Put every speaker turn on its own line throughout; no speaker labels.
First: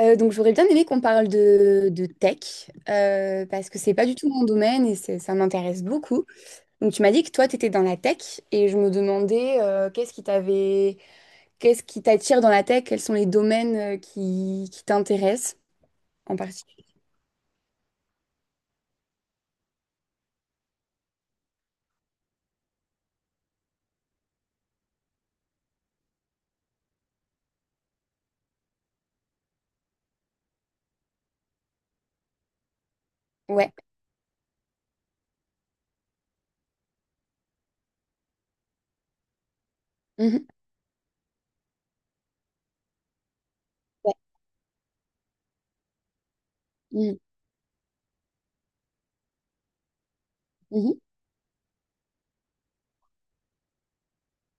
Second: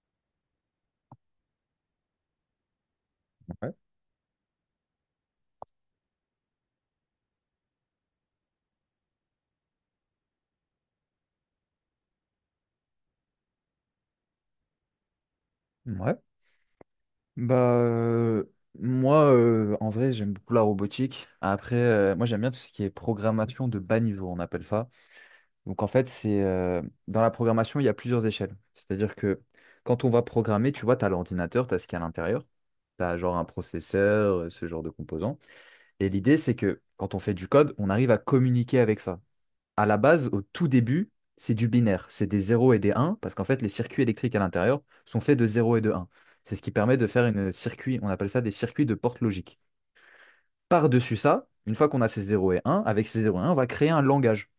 Donc j'aurais bien aimé qu'on parle de tech, parce
Ouais.
que c'est pas du tout mon domaine et ça m'intéresse beaucoup. Donc tu m'as dit que toi, tu étais dans la tech et je me demandais qu'est-ce qui t'attire dans la tech, quels sont les domaines qui t'intéressent
Ouais.
en particulier.
Bah, euh, Moi, en vrai, j'aime beaucoup la robotique. Après, moi, j'aime bien tout ce qui est programmation de bas niveau, on appelle ça. Donc, en fait, c'est dans la programmation, il y a plusieurs échelles. C'est-à-dire que quand on va programmer, tu vois, tu as l'ordinateur, tu as ce qu'il y a à l'intérieur. Tu as genre un
Ouais.
processeur, ce genre de composants. Et l'idée, c'est que quand on fait du code, on arrive à communiquer avec ça. À la base, au
Mhm.
tout début, c'est du binaire. C'est des zéros et des uns, parce qu'en fait, les circuits
Ouais.
électriques à l'intérieur sont faits de 0 et de 1. C'est ce qui permet de
Mhm.
faire une circuit, on appelle ça des circuits de porte logique.
Mhm.
Par-dessus ça, une fois qu'on a ces 0 et 1, avec ces 0 et 1, on va créer un langage.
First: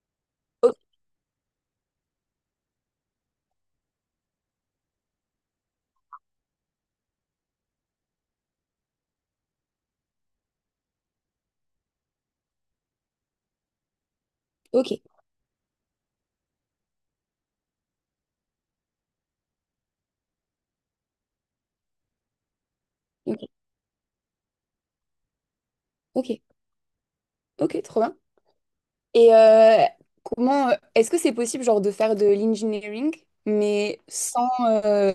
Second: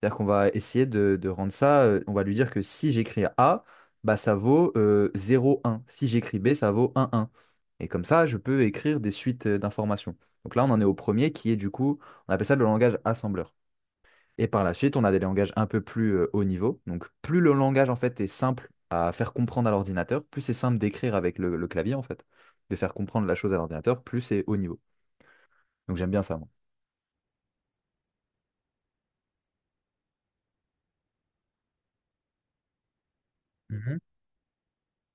C'est-à-dire qu'on va
O-
essayer de rendre ça, on va lui dire que si j'écris A, bah ça vaut 0, 1. Si j'écris B, ça vaut un un. Et comme ça, je peux écrire des suites d'informations. Donc là, on en est au premier qui est du coup, on appelle ça le langage assembleur. Et par la suite,
Ok.
on a des langages un peu plus haut niveau. Donc, plus le langage en fait est simple à faire comprendre à l'ordinateur, plus c'est simple d'écrire avec le clavier en fait, de faire comprendre la
Ok.
chose à l'ordinateur, plus c'est haut niveau. Donc, j'aime bien ça,
Ok.
moi.
Ok. Trop bien. Et comment est-ce que c'est possible genre de faire de l'engineering
Mhm.
mais sans euh,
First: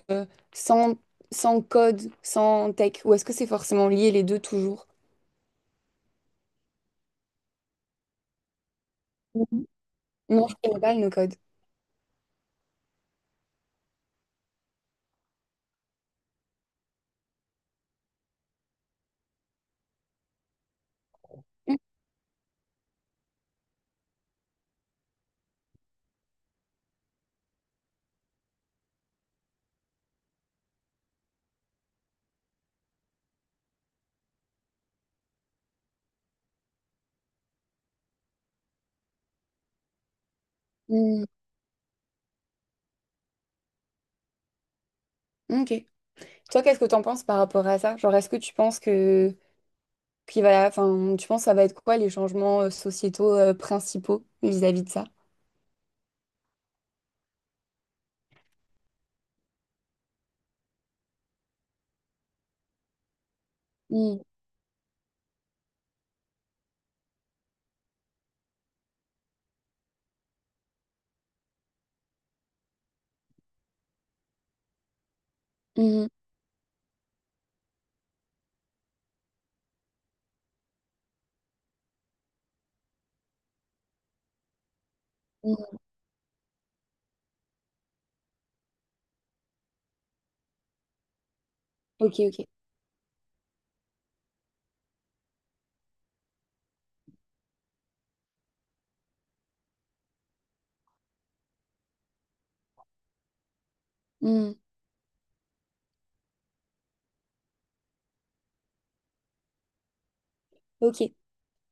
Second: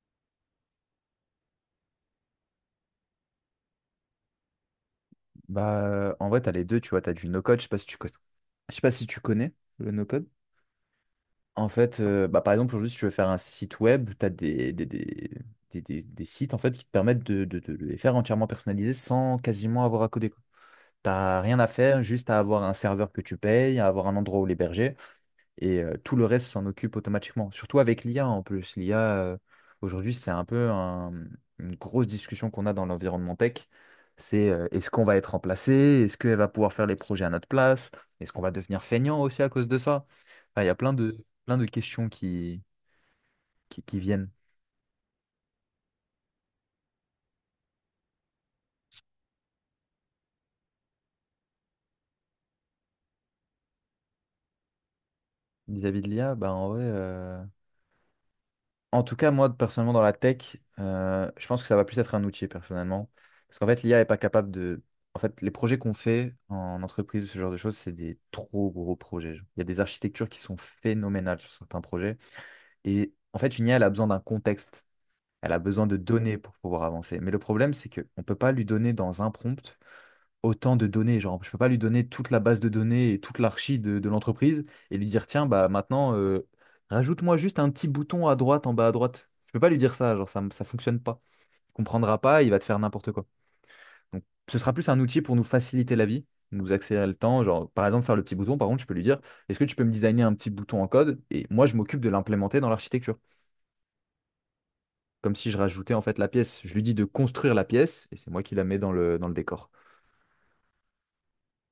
sans sans code, sans tech, ou est-ce que c'est forcément lié les deux toujours?
En vrai, tu as les deux, tu vois, tu as du no-code, je sais pas si tu connais
Mhm.
le no-code.
Non, je connais pas le no-code.
En fait, par exemple, aujourd'hui, si tu veux faire un site web, tu as des sites en fait, qui te permettent de, de les faire entièrement personnalisés sans quasiment avoir à coder. T'as rien à faire, juste à avoir un serveur que tu payes, à avoir un endroit où l'héberger, et tout le reste s'en occupe automatiquement. Surtout avec l'IA en plus. L'IA, aujourd'hui, c'est une grosse discussion qu'on a dans l'environnement tech. C'est est-ce qu'on va être remplacé? Est-ce qu'elle va pouvoir faire les projets à notre place? Est-ce qu'on va devenir feignant aussi à cause de ça? Enfin, il y a
Mhm.
plein de questions qui viennent
Ok. Toi, qu'est-ce que t'en penses par rapport à ça? Genre, est-ce que tu penses que tu penses que ça va être quoi les changements sociétaux principaux vis-à-vis de ça?
vis-à-vis de l'IA. En tout cas, moi, personnellement, dans la tech, je pense que ça va plus être un outil, personnellement. Parce qu'en fait, l'IA est pas
Mhm.
capable de… En fait, les projets qu'on fait en entreprise, ce genre de choses, c'est des trop gros projets, genre. Il y a des architectures qui sont phénoménales sur certains projets. Et en fait, une IA, elle a besoin d'un contexte. Elle a besoin de
Mhm.
données pour pouvoir avancer. Mais le problème, c'est qu'on ne peut pas lui donner dans un prompt autant de données. Genre, je peux pas lui donner toute la base de données et toute l'archi de l'entreprise et lui dire, tiens, bah
Mhm.
maintenant, rajoute-moi juste un petit bouton à droite, en bas à droite. Je peux pas lui dire ça, genre, ça fonctionne pas. Il
Ok,
comprendra pas,
ok.
il va te faire n'importe quoi. Donc, ce sera plus un outil pour nous faciliter la vie, nous accélérer le temps. Genre, par exemple, faire le petit bouton, par contre, je peux lui dire, est-ce que tu peux me designer un petit bouton en code? Et moi, je m'occupe de l'implémenter dans l'architecture.
Mhm.
Comme si je rajoutais en fait la pièce. Je lui dis de construire la pièce et c'est moi qui la mets dans le décor.
Ok.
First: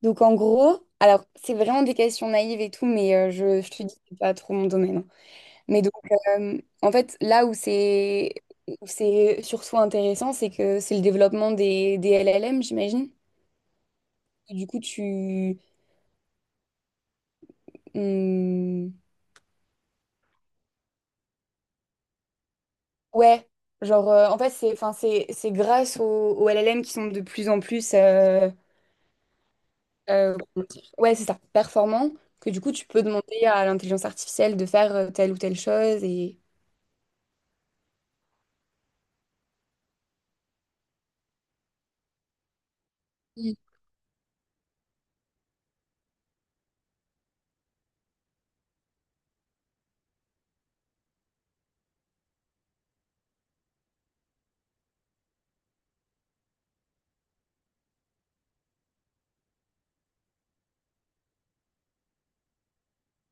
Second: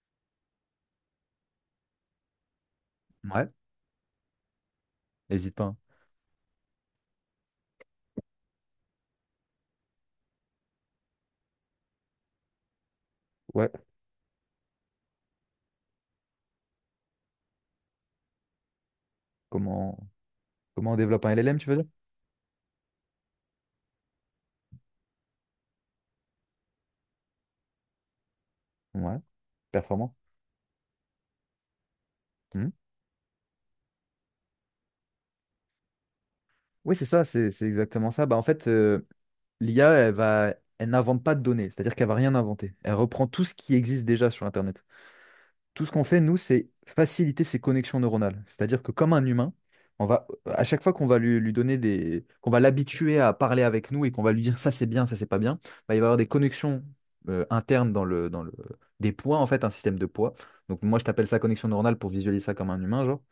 Donc en gros, alors c'est vraiment des questions naïves et tout, mais
Ouais,
je te dis, c'est pas trop mon domaine, hein.
n'hésite pas, hein.
Mais donc en fait, là où c'est surtout intéressant, c'est que c'est le développement des LLM, j'imagine.
Ouais.
Et du coup, tu... hum,
Comment? Comment on développe un LLM, tu veux dire?
ouais, genre en fait, c'est enfin, c'est grâce aux LLM qui sont de plus en plus...
Ouais, performant.
comment dire ouais, c'est ça, performants, que du
Mhm.
coup, tu peux demander à l'intelligence artificielle de faire telle ou telle chose et...
Oui, c'est ça, c'est exactement ça. Bah, en fait, l'IA, elle n'invente pas de données, c'est-à-dire qu'elle va rien inventer. Elle reprend tout ce
Mm.
qui existe déjà sur Internet. Tout ce qu'on fait, nous, c'est faciliter ses connexions neuronales. C'est-à-dire que comme un humain, on va, à chaque fois qu'on va lui donner des, qu'on va l'habituer à parler avec nous et qu'on va lui dire ça c'est bien, ça c'est pas bien, bah, il va y avoir des connexions internes dans le, des poids, en fait, un système de poids. Donc moi, je t'appelle ça connexion neuronale pour visualiser ça comme un humain, genre,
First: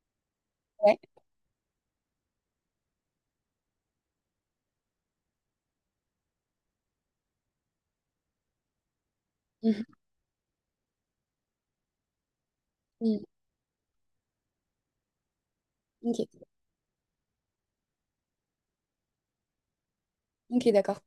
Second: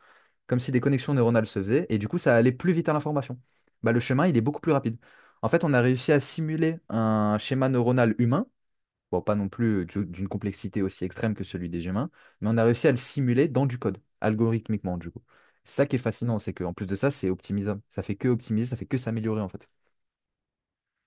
comme si des
Ouais.
connexions neuronales se faisaient, et du coup, ça allait plus vite à l'information. Bah, le chemin, il est beaucoup plus rapide. En fait, on a réussi à simuler un schéma neuronal humain, bon, pas non
Mhm.
plus d'une complexité aussi extrême que celui des humains, mais on a réussi à le
Mm.
simuler dans du code, algorithmiquement, du coup. C'est ça qui est
Ok.
fascinant, c'est qu'en plus de ça, c'est optimisable. Ça fait que optimiser, ça fait que s'améliorer, en fait.
Ok, d'accord.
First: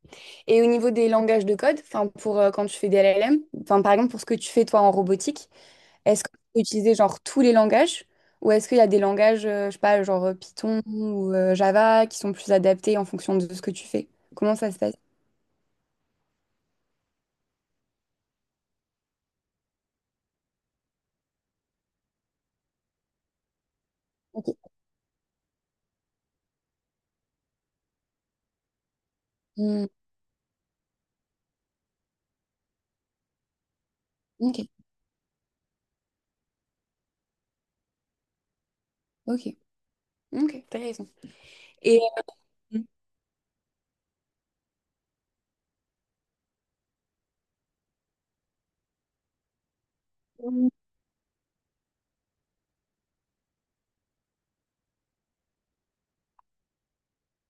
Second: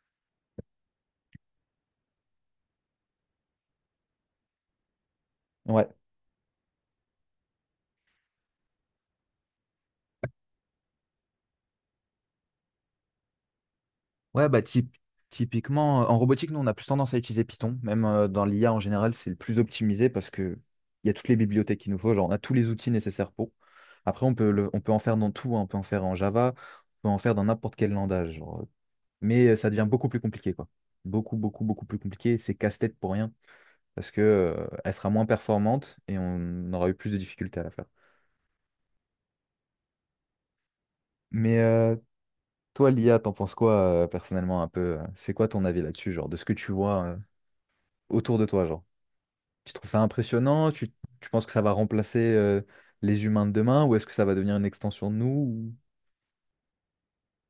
Et au niveau des langages de code, enfin pour quand tu fais des LLM, enfin par exemple pour ce que tu fais toi en robotique,
Ouais.
est-ce que tu peux utiliser genre tous les langages ou est-ce qu'il y a des langages, je sais pas, genre Python ou Java qui sont plus adaptés en fonction de ce que tu fais?
Ouais,
Comment
bah
ça se
typ-
passe?
Typiquement, en robotique, nous, on a plus tendance à utiliser Python. Même dans l'IA en général, c'est le plus optimisé parce que il y a toutes les bibliothèques qu'il nous faut, genre on a tous les outils nécessaires pour. Après,
Ok.
on peut en faire dans tout, hein. On peut en faire en Java, on peut en faire dans n'importe quel langage, genre. Mais ça devient
Hmm,
beaucoup plus compliqué, quoi. Beaucoup, beaucoup, beaucoup plus compliqué. C'est casse-tête pour rien parce que
ok,
elle sera moins performante et on aura eu plus de difficultés à la faire.
ok, ok, t'as raison.
Mais
Et
toi, l'IA, t'en penses quoi personnellement un peu? C'est quoi ton avis là-dessus, genre de ce que tu vois autour de toi, genre? Tu trouves ça impressionnant? Tu penses que ça va remplacer les humains de demain ou est-ce que ça va devenir une extension de nous? Ou…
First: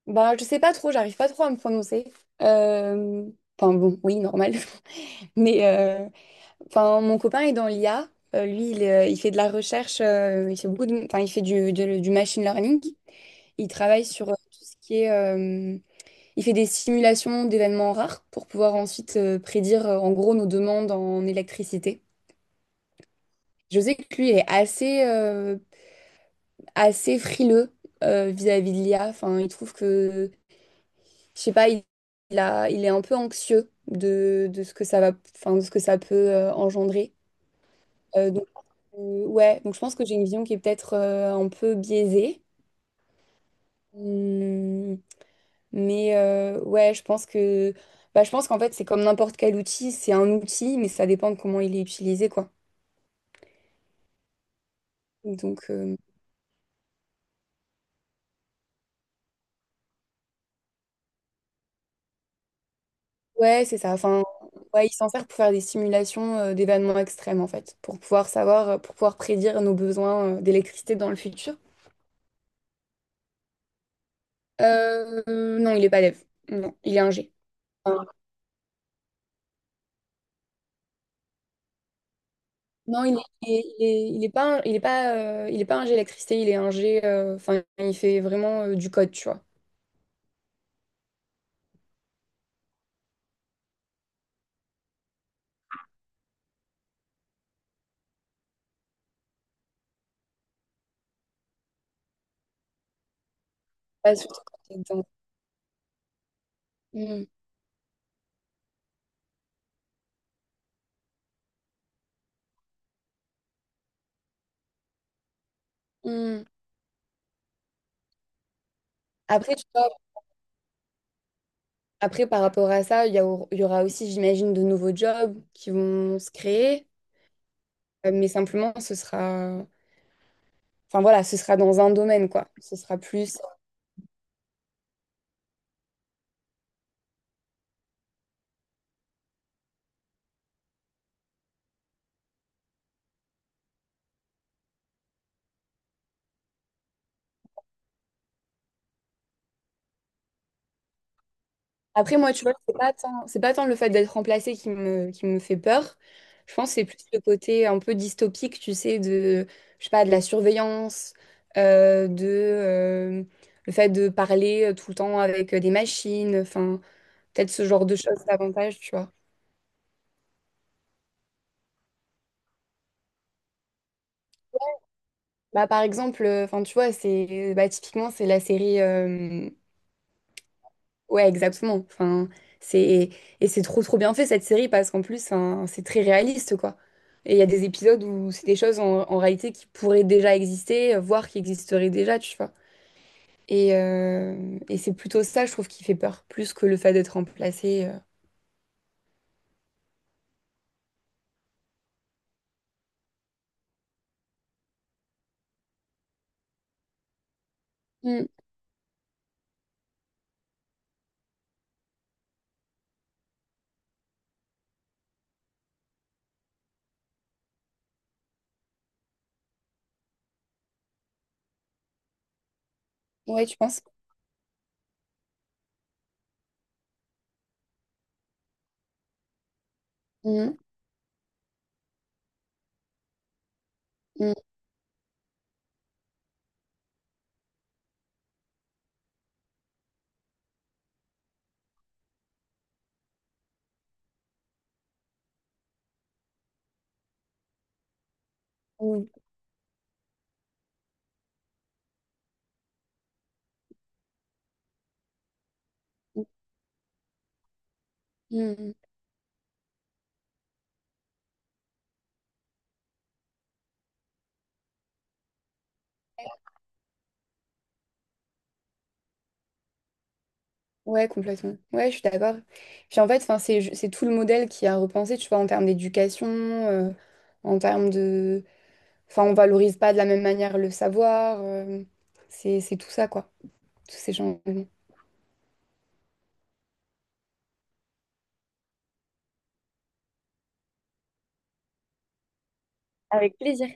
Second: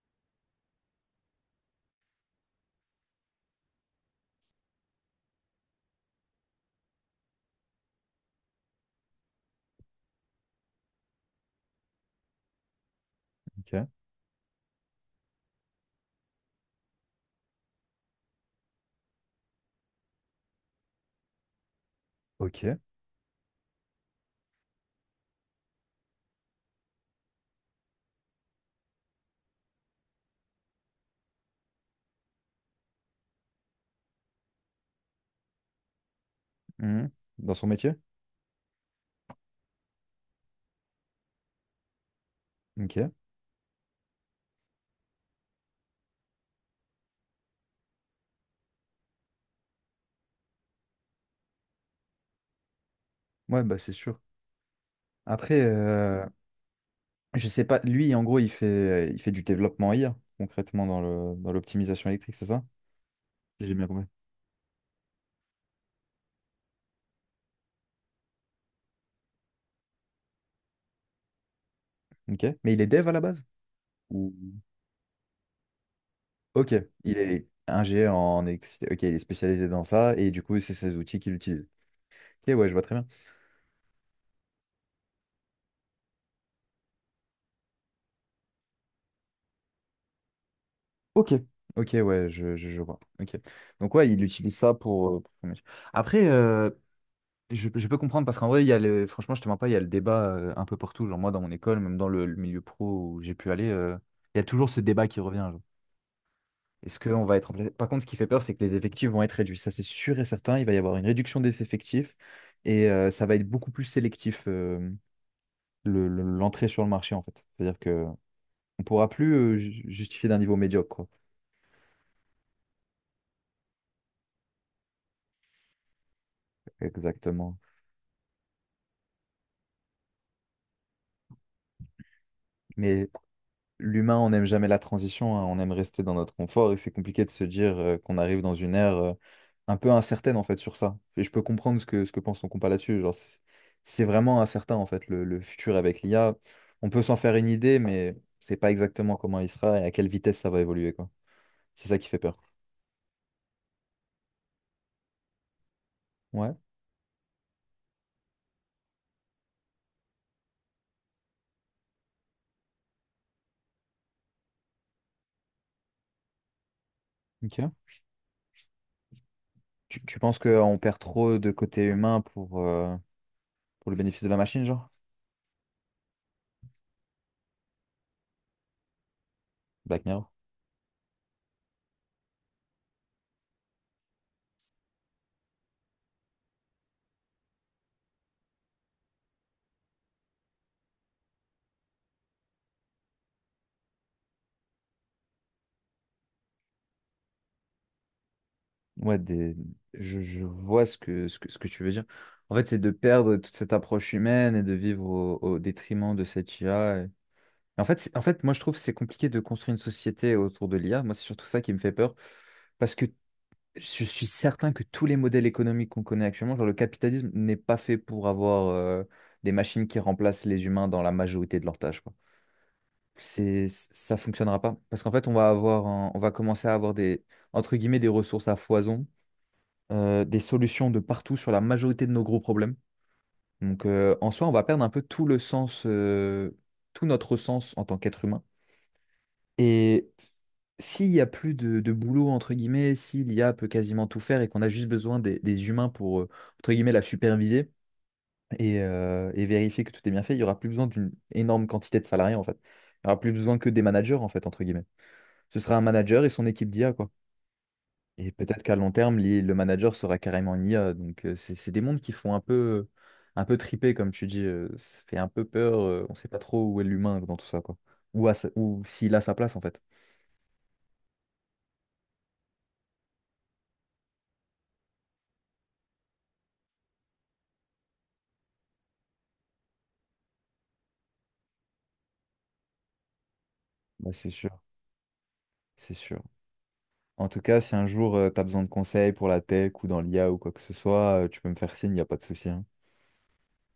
bah je sais pas trop, j'arrive pas trop à me prononcer. Euh, Enfin bon, oui, normal. Mais enfin, mon copain est dans l'IA. Lui, il fait de la recherche, il fait du machine learning. Il
ok.
travaille sur tout ce qui est, il fait des simulations d'événements rares pour pouvoir ensuite prédire, en gros, nos demandes en électricité.
Ok.
Je sais que lui, il est assez frileux vis-à-vis de l'IA. Enfin, il trouve que, je sais pas, il a, il est un peu anxieux de ce que ça va, enfin, de ce que ça peut
Mhm.
engendrer.
Dans son métier?
Donc, ouais, donc je pense que j'ai une vision qui est peut-être un peu biaisée.
Ok.
Hmm, mais ouais, je pense que je pense qu'en fait, c'est comme n'importe quel outil, c'est un outil, mais ça dépend de comment il est utilisé, quoi.
Ouais, bah c'est sûr. Après,
Donc
je sais pas, lui, en gros, il fait du développement IA, concrètement, dans le, dans l'optimisation électrique, c'est ça?
ouais,
Si j'ai
c'est
bien
ça.
compris.
Enfin, ouais, il s'en sert pour faire des simulations d'événements extrêmes, en fait, pour pouvoir savoir, pour pouvoir prédire nos besoins d'électricité dans le futur.
Ok. Mais il est dev à la base? Ou…
Non, il est pas dev.
ok.
Non, il est
Il
ingé.
est ingé en électricité. Ok, il est spécialisé dans ça et du coup, c'est ses outils qu'il utilise. Ok, ouais, je vois très
Non,
bien.
il est, il est, il est pas, il est pas, il est pas ingé électricité, il est ingé, il fait vraiment du code, tu vois.
Ok, ok, ouais, je vois. Ok. Donc ouais, il utilise ça pour, pour son métier. Après, je peux comprendre parce qu'en vrai, il y a le, franchement, je te mens pas, il y a le débat un peu partout. Genre moi, dans mon école, même dans le milieu pro où j'ai pu aller,
Pas
il
surtout
y a
quand
toujours
t'es
ce
dedans.
débat qui revient, genre. Est-ce qu'on
Mm.
va être remplacé? Par contre, ce qui fait peur, c'est que les effectifs vont être réduits. Ça, c'est sûr et certain. Il va y avoir une réduction des effectifs et ça va être beaucoup plus sélectif,
Mm.
l'entrée sur le marché en fait. C'est-à-dire que on pourra plus
Après, tu vois,
justifier d'un niveau médiocre, quoi.
après, par rapport à ça, il y aura aussi, j'imagine, de nouveaux jobs qui vont se créer,
Exactement.
mais simplement, ce sera, enfin voilà, ce sera dans un domaine, quoi. Ce sera
Mais
plus.
l'humain, on n'aime jamais la transition, hein, on aime rester dans notre confort et c'est compliqué de se dire qu'on arrive dans une ère un peu incertaine en fait sur ça. Et je peux comprendre ce que pense ton compas là-dessus. Genre, c'est vraiment incertain en fait le futur avec l'IA. On peut s'en faire une idée, mais c'est pas exactement comment il sera et à quelle vitesse ça va évoluer, quoi. C'est ça qui
Après,
fait
moi,
peur.
tu vois, c'est pas tant le fait d'être remplacé qui me fait peur. Je
Ouais,
pense que c'est plus le côté un peu dystopique, tu sais, je sais pas, de la surveillance, euh, de, euh, le fait de parler tout le temps avec des machines, enfin, peut-être ce
ok.
genre de choses davantage, tu vois.
Tu penses qu'on perd trop de côté humain pour le bénéfice de la machine, genre?
Bah, par exemple, tu vois, typiquement, c'est la série
Black Mirror.
ouais, exactement. Enfin, c'est et c'est trop trop bien fait cette série parce qu'en plus hein, c'est très réaliste quoi. Et il y a des épisodes où c'est des choses en réalité qui pourraient déjà exister, voire qui existeraient déjà, tu vois. Et c'est plutôt ça, je trouve, qui fait peur, plus que le fait d'être remplacé, euh.
Ouais, des… je vois ce que, ce que, ce que tu veux dire. En fait, c'est de perdre toute cette approche humaine et de vivre au, au détriment de cette IA. Et… en fait,
Mm.
moi, je trouve que c'est compliqué de construire une société autour de l'IA. Moi, c'est surtout ça qui me fait peur parce que je suis certain que tous les modèles économiques qu'on connaît actuellement, genre le capitalisme, n'est pas fait pour avoir des machines qui remplacent les humains dans la majorité de leurs tâches, quoi.
Ouais, tu penses?
Ça fonctionnera pas parce qu'en fait, on va commencer à avoir des, entre guillemets, des ressources à foison, des
Mm,
solutions de partout sur la majorité de nos gros problèmes. Donc en
mm,
soi, on va perdre un peu tout le sens, tout notre sens en tant qu'être humain. Et s'il n'y a plus de boulot, entre guillemets, si l'I a peut quasiment tout faire et qu'on a juste besoin des humains pour, entre guillemets, la superviser
mm,
et vérifier que tout est bien fait, il n'y aura plus besoin d'une énorme quantité de salariés, en fait. Il n'y aura plus besoin que des managers, en fait, entre guillemets. Ce sera un manager et son équipe d'IA, quoi. Et
mm,
peut-être qu'à
mm.
long terme, le manager sera carrément une IA. Donc, c'est des mondes qui font un peu triper, comme tu dis. Ça fait un peu peur. On ne sait pas trop où est l'humain dans tout ça, quoi. Ou, ou s'il a sa place, en fait.
Ouais, complètement. Ouais, je suis d'accord. Puis en fait, enfin, c'est tout le modèle qui a repensé, tu vois, en termes d'éducation, en termes de enfin, on valorise pas de la même manière le savoir, c'est tout ça, quoi. Tous
Bah,
ces
c'est
gens.
sûr, c'est sûr. En tout cas, si un jour, tu as besoin de conseils pour la tech ou dans l'IA ou quoi que ce soit, tu peux me faire signe, il n'y a pas de souci, hein.
Avec plaisir.